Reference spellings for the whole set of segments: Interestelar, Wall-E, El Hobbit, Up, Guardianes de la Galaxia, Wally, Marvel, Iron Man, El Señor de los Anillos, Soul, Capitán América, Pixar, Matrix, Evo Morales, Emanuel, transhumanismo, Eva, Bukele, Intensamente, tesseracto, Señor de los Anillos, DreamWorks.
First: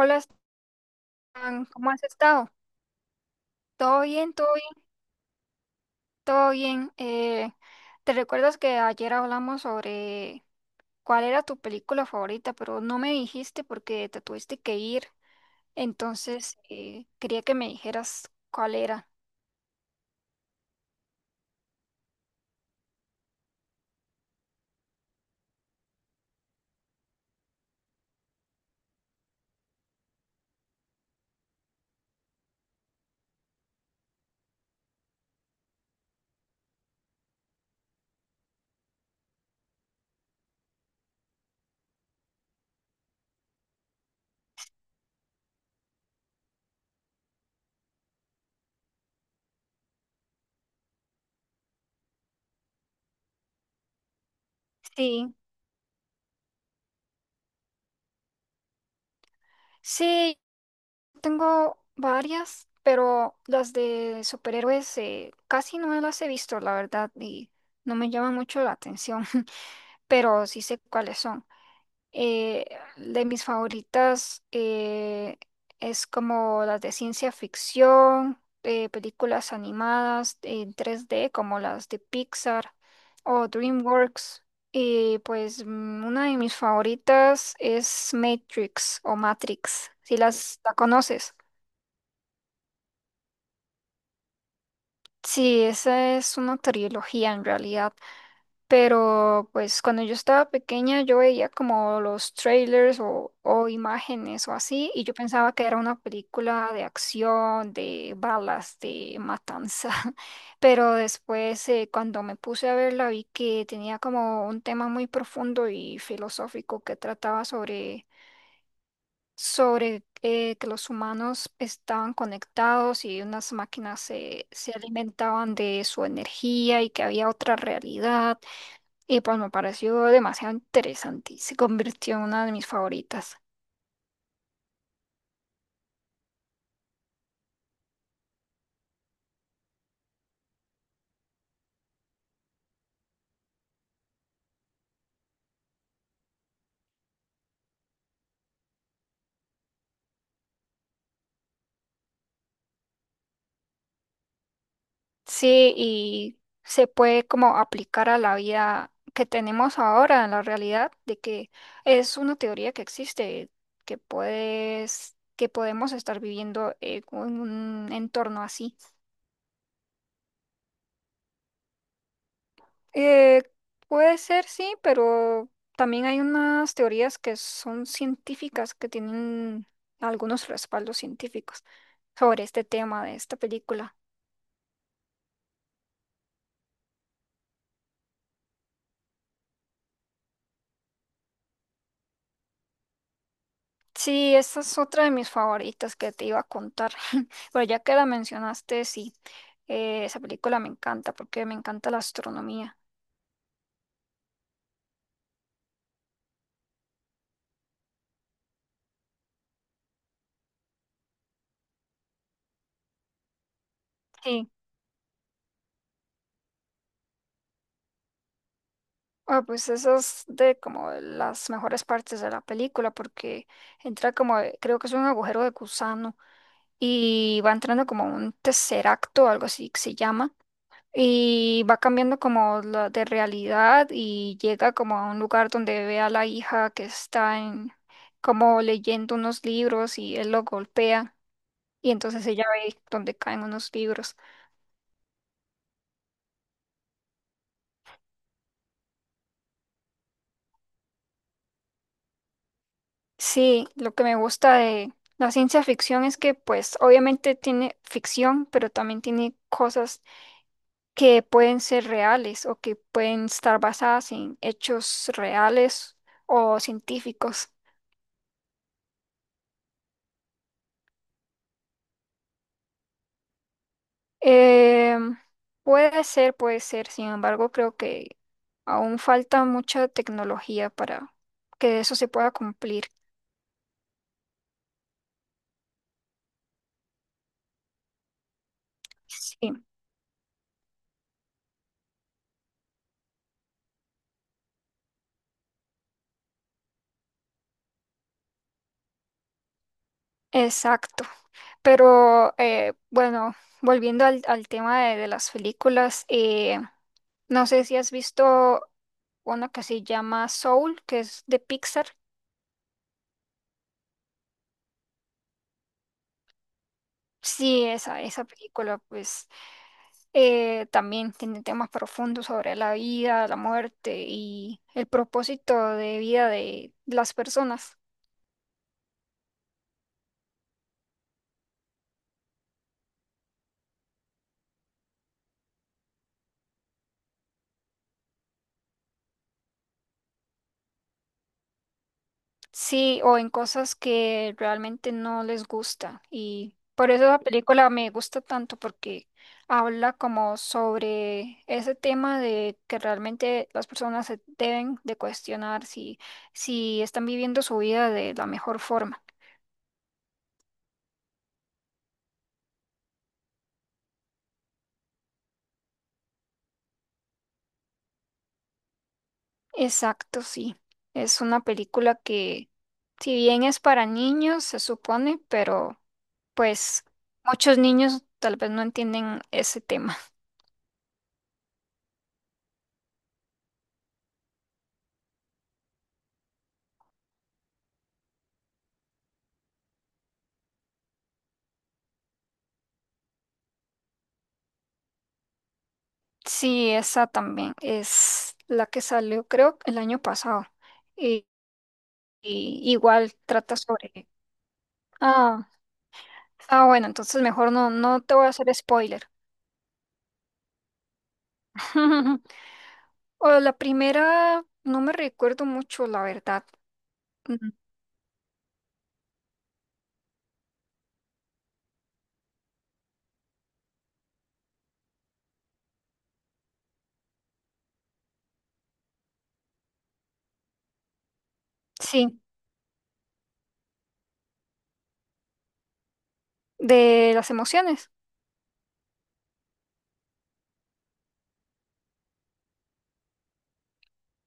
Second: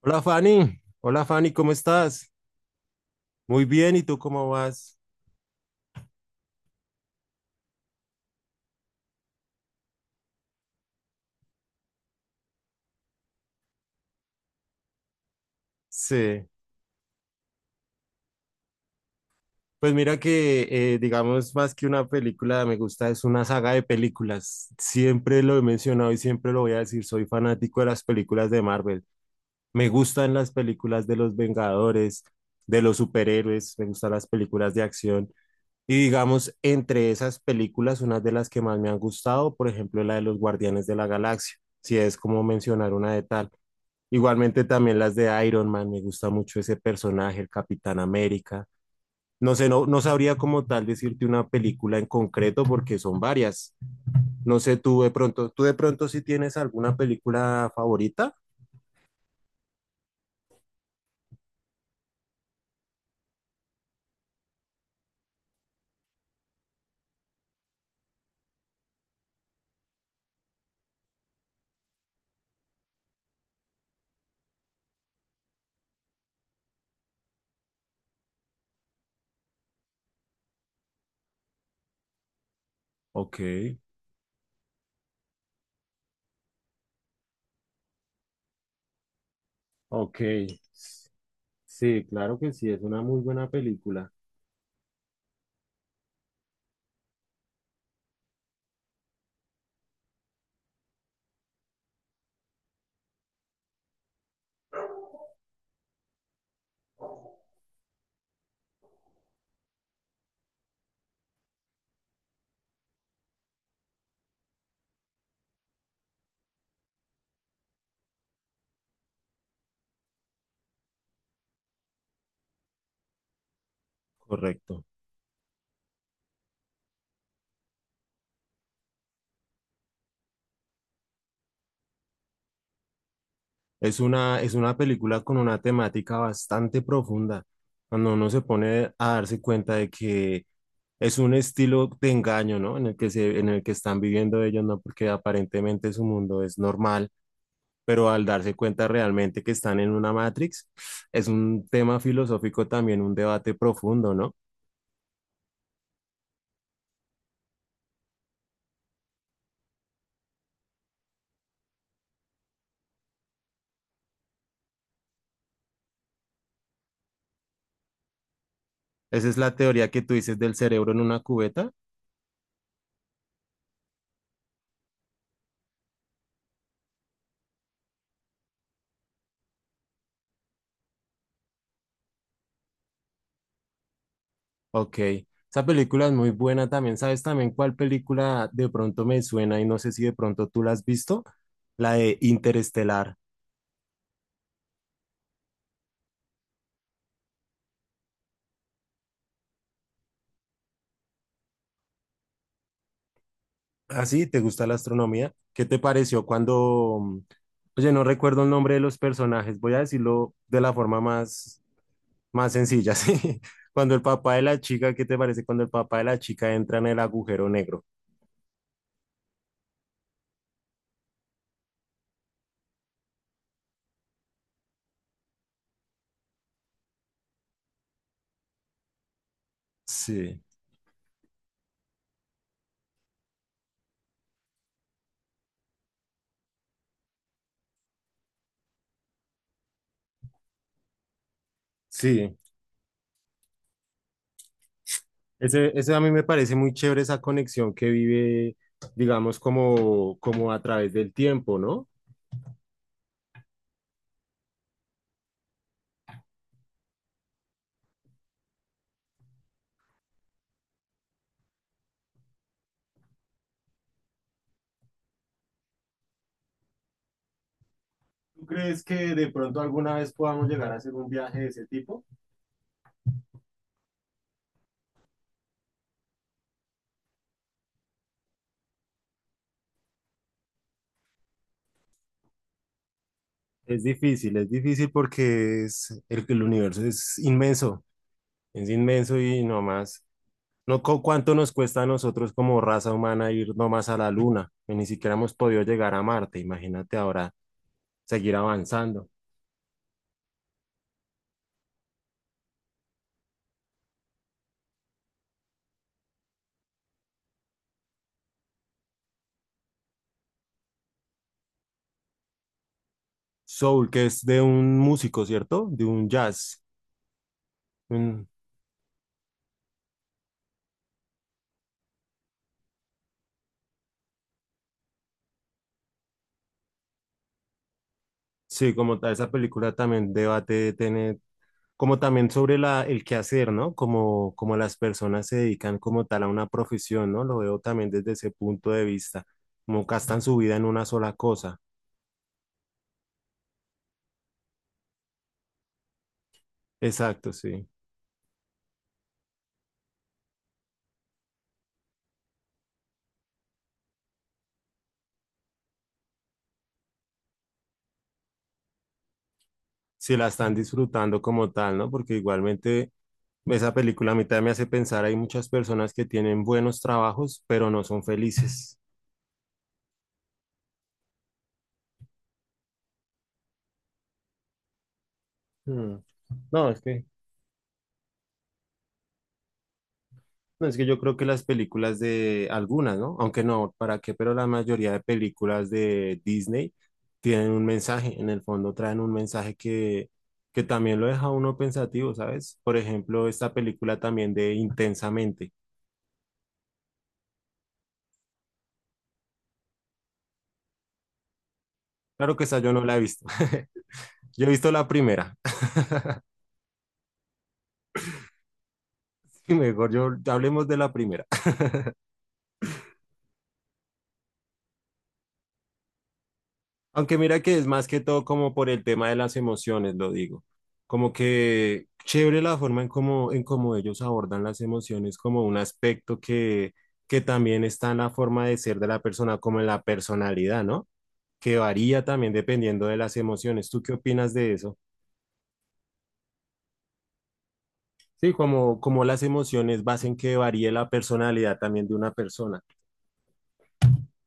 Hola Fanny, Stan, ¿cómo ¿cómo has estás? estado? Muy bien, ¿y ¿Todo tú bien? ¿Todo cómo bien? vas? ¿Todo bien? ¿Te recuerdas que ayer hablamos sobre cuál era tu película favorita, pero no me dijiste porque te tuviste que ir? Sí, Entonces, quería que me dijeras cuál era. pues mira que digamos más que una película, me gusta, es una saga de películas. Siempre lo he mencionado y siempre lo voy a decir, soy fanático de las películas de Marvel. Me gustan las películas de los Vengadores, de los superhéroes, me gustan las películas de acción. Y digamos, entre esas películas, una de las que más me han gustado, por ejemplo, la de los Guardianes de la Galaxia, si es como mencionar una de tal. Igualmente también las de Iron Man, me gusta mucho ese personaje, el Capitán América. No sé, no, no sabría como tal decirte una película en concreto porque son varias. No sé, Sí, tú de pronto si tienes alguna película favorita. sí, tengo varias, pero las de superhéroes casi no las he visto, la verdad, y no me llaman mucho la atención, pero sí sé cuáles son. Eh, de mis favoritas es como las de ciencia ficción, películas animadas en 3D como las de Pixar Ok, o DreamWorks. Y pues una de mis favoritas es Matrix o Matrix, si ok. las la conoces. Sí, claro que sí, es una muy buena película. Sí, esa es una trilogía en realidad. Pero pues cuando yo estaba pequeña yo veía como los trailers o imágenes o así y yo pensaba que era una película de acción, de balas, de matanza. Pero después cuando me puse a verla vi que tenía como un tema muy profundo y filosófico que trataba sobre, sobre que los humanos estaban conectados y unas máquinas se Correcto. alimentaban de su energía y que había otra realidad. Y pues me pareció demasiado interesante y se convirtió en una de mis favoritas. Es una película con una temática bastante profunda, cuando uno se pone a darse cuenta de que es un estilo de engaño, ¿no? En el que se, en el que están viviendo ellos, ¿no? Porque aparentemente su mundo es normal, pero al darse cuenta realmente que están en una Matrix, es un tema filosófico también, un debate profundo, ¿no? Sí, y se puede como aplicar a la vida que tenemos ahora, en la realidad, de que es una teoría que existe, que puedes, que podemos estar viviendo en un entorno así. Esa es la teoría que tú dices del cerebro en una cubeta. Eh, Puede ser, sí, pero también hay unas teorías que son científicas, que tienen algunos respaldos científicos sobre este tema de esta película. Ok, esa película es muy buena también. ¿Sabes también cuál película de pronto me suena y no sé si de pronto tú la has visto? La de Interestelar. Sí, esta es otra de mis favoritas que te iba a contar, pero ya que la mencionaste, sí, esa película me encanta porque me encanta la astronomía. ¿Ah, sí? ¿Te gusta la astronomía? ¿Qué te pareció cuando... oye, no recuerdo el nombre de los personajes, voy a decirlo de la forma más, más sencilla, ¿sí? Cuando el papá de Sí, la chica, ¿qué te parece cuando el papá de la chica entra en el agujero negro? ah, pues esa es de como de las mejores partes de la película porque entra como, creo que es un agujero de gusano y va entrando como un tesseracto o algo así que se llama. Sí, Y va cambiando como la de realidad y llega como a un lugar donde ve a la hija que está en, como leyendo unos libros y él lo golpea y entonces sí. ella ve donde caen unos libros. Ese a mí me parece muy chévere esa conexión que vive, digamos, como, como a través del tiempo, ¿no? Sí, lo que me gusta de la ciencia ficción es que pues obviamente tiene ficción, pero también tiene cosas que pueden ser reales o que pueden estar basadas en hechos reales o científicos. ¿Tú crees que de pronto alguna vez podamos llegar a hacer un viaje de ese tipo? Em, Puede ser, puede ser. Sin embargo, creo que aún falta mucha tecnología para que eso se pueda cumplir. Es difícil porque es, el universo es inmenso y Sí, no más. No, ¿cuánto nos cuesta a nosotros como raza humana ir nomás a la Luna? Y ni siquiera hemos podido llegar a Marte, imagínate ahora seguir avanzando. exacto. Pero bueno, volviendo al tema de las películas, no sé si has visto una que se llama Soul, que es de Pixar. Soul, que es de un músico, ¿cierto? De un jazz. Sí, esa película, pues también tiene temas profundos sobre la vida, la muerte y el propósito de vida de las personas. Sí, como tal, esa película también debate tener, como también sobre la, el quehacer, ¿no? Como, como las personas se dedican como tal a una profesión, ¿no? Lo veo también desde ese punto de vista, como gastan su vida en una sola cosa. Sí, o en cosas que realmente no les gusta. Y por eso la Exacto, sí. película me gusta tanto porque habla como sobre ese tema de que realmente las personas se deben de cuestionar si, si están viviendo su vida de la mejor forma. Si la están disfrutando como tal, ¿no? Porque igualmente esa película a mí también me hace pensar, hay muchas personas que tienen buenos trabajos, pero no son felices. Exacto, sí. Es una película que, si bien es para niños, se supone, pero Mm. No, es pues que muchos niños tal vez no entienden ese tema. No, es que yo creo que las películas de algunas, ¿no? Aunque no, ¿para qué? Pero la mayoría de películas de Disney tienen un mensaje, en el fondo traen un mensaje que también lo deja a uno pensativo, ¿sabes? Por ejemplo, esta película también de Intensamente. Sí, esa también es la que salió, creo, el año pasado. Y, Claro que esa y yo no la he igual visto. trata sobre... Yo he visto la primera. Ah, ah, bueno, entonces mejor no, no te voy a hacer spoiler. Mejor yo hablemos de la primera. O la primera, no me recuerdo mucho, la verdad. Aunque mira Mm. que es más que todo como por el tema de las emociones, lo digo. Como que chévere la forma en cómo ellos abordan las emociones como un aspecto que también está en la forma de ser de la persona, como en la personalidad, ¿no? Que varía Sí, también dependiendo de las emociones. ¿Tú qué opinas de eso? de las emociones. Sí, como, como las emociones hacen que varíe la personalidad también de una persona.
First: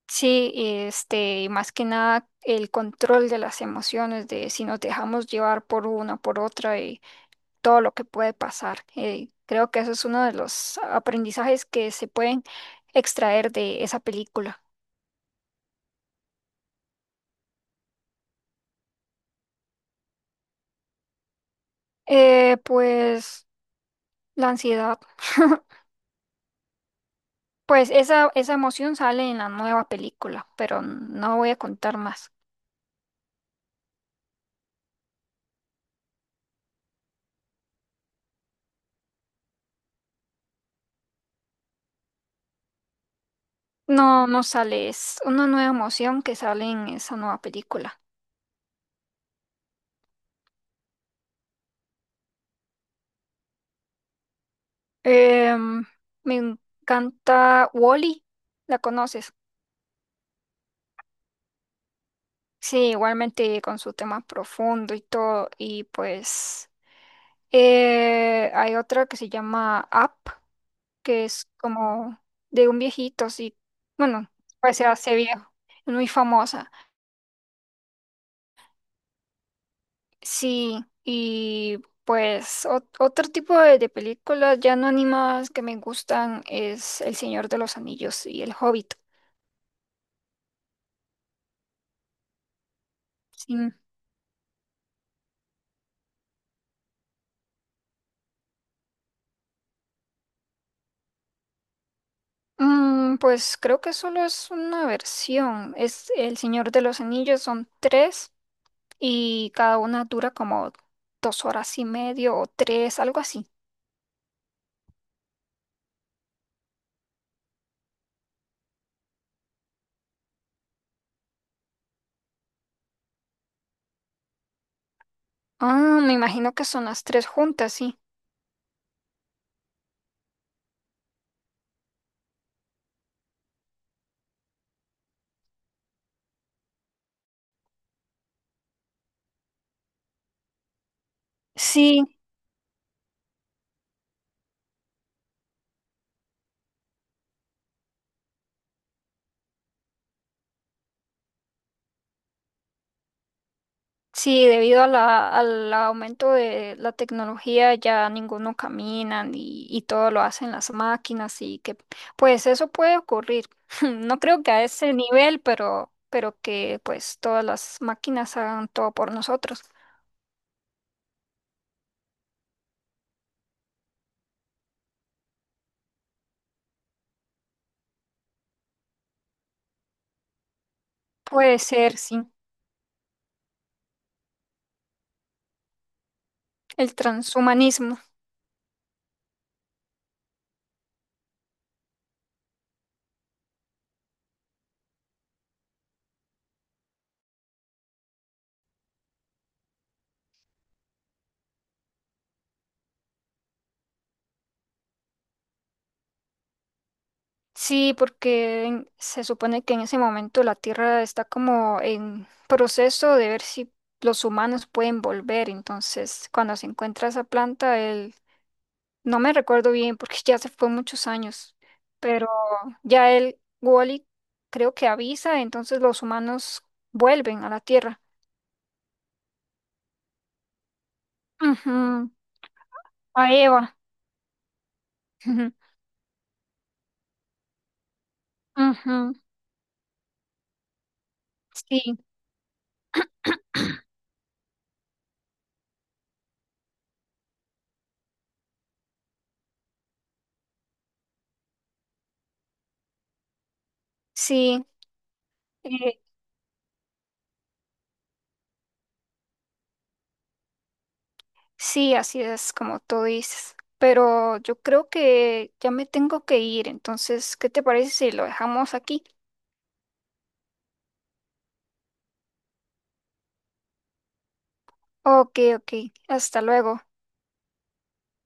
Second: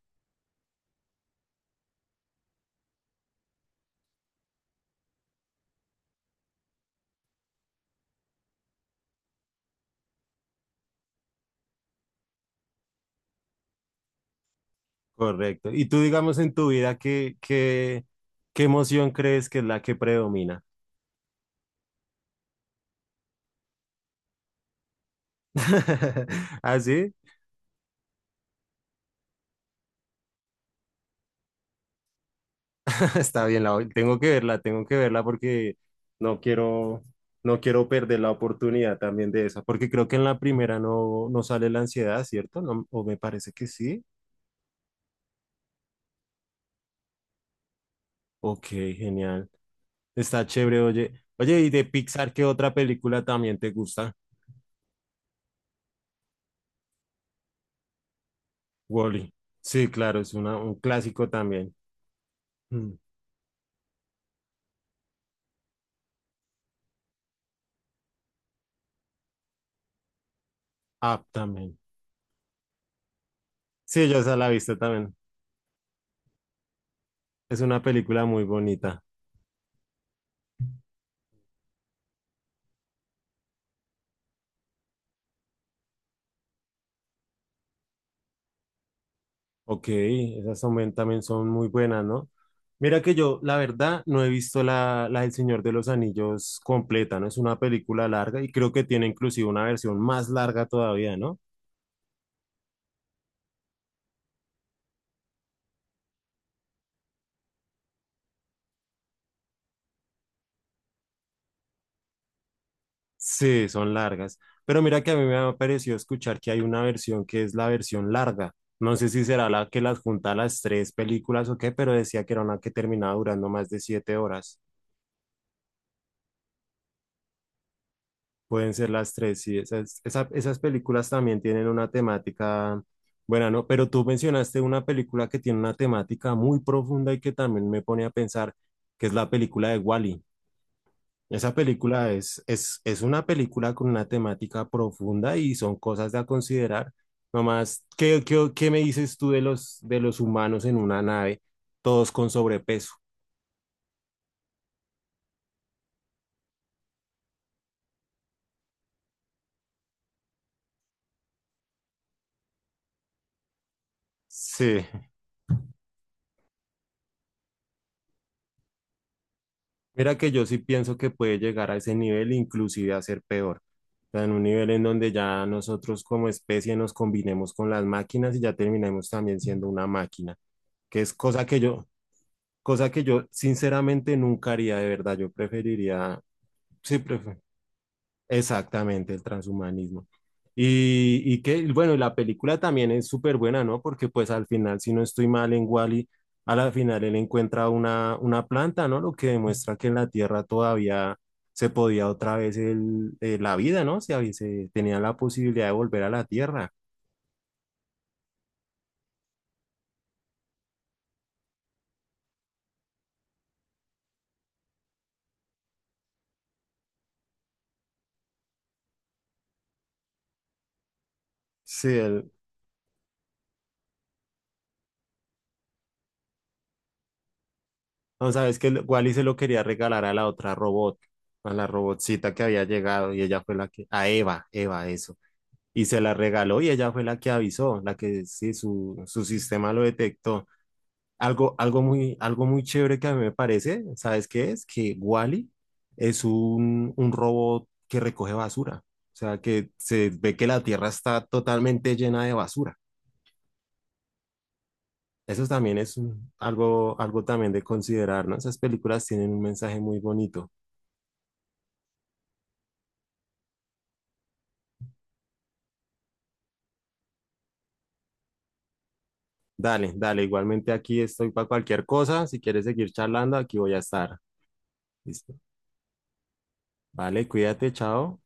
Sí, este, y más que nada el control de las emociones, de si nos dejamos llevar por una, por otra y todo lo que puede pasar. Creo que eso es uno de los aprendizajes que se pueden extraer de esa película. Correcto. Y tú, digamos, en tu vida, ¿qué, qué, qué emoción crees que es la que predomina? Pues la ansiedad. ¿Así? Pues esa emoción sale en la nueva película, pero no voy a contar más. Está bien, la, tengo que verla porque no quiero, no quiero perder la oportunidad también de esa, porque creo que en la primera no, no sale la ansiedad, ¿cierto? No, o me parece que sí. No, no sale, es una nueva emoción que sale en esa nueva película. Ok, genial. Está chévere, oye. Oye, ¿y de Pixar qué otra película también te gusta? Em, Me encanta Wally, ¿la Wall-E. conoces? Sí, claro, es una, un clásico también. Sí, Mm, igualmente con su tema profundo y todo. Y pues hay otra que se llama Up, que Up es también. como de un viejito, sí. Sí, yo Bueno, esa la he visto pues se también. hace viejo, es muy famosa. Es una película muy bonita. Sí, y pues otro tipo de películas ya no animadas que me gustan es El Señor de los Anillos y El Hobbit. Ok, esas también, también son muy buenas, ¿no? Mira que yo, la Sí. verdad, no he visto la, la del Señor de los Anillos completa, ¿no? Es una película larga y creo que tiene inclusive una versión más larga todavía, ¿no? Mm, pues creo que solo es una versión. Es El Señor de los Anillos, son tres y cada una dura como 2 horas y medio o tres, algo así. Sí, son largas. Pero mira que a mí me ha parecido escuchar que hay una versión que es la versión larga. No sé si será la que las junta las tres películas o qué, pero decía que era una que terminaba durando más de 7 horas. Ah, me imagino que son las tres juntas, sí. Pueden ser las tres, sí. Esas, esas películas también tienen una temática buena, ¿no? Pero tú mencionaste una película que tiene una temática muy profunda y que también me pone a pensar, que es la película de Wall-E. Esa Sí, película es una película con una temática profunda y son cosas a considerar. Nomás, ¿qué, qué, qué me dices tú de los humanos en una nave, todos con sobrepeso? sí, debido a la, al aumento de la tecnología ya ninguno camina y todo lo hacen las máquinas y que pues eso puede ocurrir. No creo que a Sí. ese nivel, pero que pues todas las máquinas hagan todo por nosotros. Mira que yo sí pienso que puede llegar a ese nivel, inclusive a ser peor. O sea, en un nivel en donde ya nosotros como especie nos combinemos con las máquinas y ya terminemos también siendo una máquina, que es Puede ser, sí, cosa que yo sinceramente nunca haría de verdad. Yo preferiría, el sí, pref- transhumanismo. Exactamente, el transhumanismo. Y que, bueno, y la película también es súper buena, ¿no? Porque pues al final, si no estoy mal en Wall-E, a la final él encuentra una planta, ¿no? Lo que demuestra que en la Tierra todavía se podía otra vez el, la vida, ¿no? Se, se tenía la posibilidad de volver a la Tierra. Sí, porque se supone que en ese momento la Tierra está como en proceso de ver si los humanos pueden volver. Entonces, cuando se encuentra esa planta, él, no me recuerdo bien porque ya se fue muchos años, Sí, pero él, ya él, Wally, creo que avisa, entonces los humanos vuelven a la Tierra. no sabes que Wally se lo quería regalar a la otra robot, a la Ujú. robotcita que había llegado y A ella fue la Eva. que, a Eva, Eva, eso. Y se la regaló y ella fue la que avisó, la que sí, su, Ujú. su sistema lo detectó. Algo, Sí, algo muy chévere que a mí me parece, ¿sabes qué es? Que Wall-E es un robot que recoge basura, o sea, que se ve que la Tierra está totalmente llena de basura. sí. Eso también es eh, algo, algo también de considerar, ¿no? Esas películas tienen un mensaje muy bonito. Sí, así es como tú dices. Pero yo creo que ya me tengo que ir. Entonces, ¿qué te parece si lo dejamos aquí? Dale, dale, igualmente aquí estoy para cualquier cosa. Si quieres seguir charlando, aquí voy a estar. Listo. Ok, ok. Hasta luego. Vale, cuídate, chao.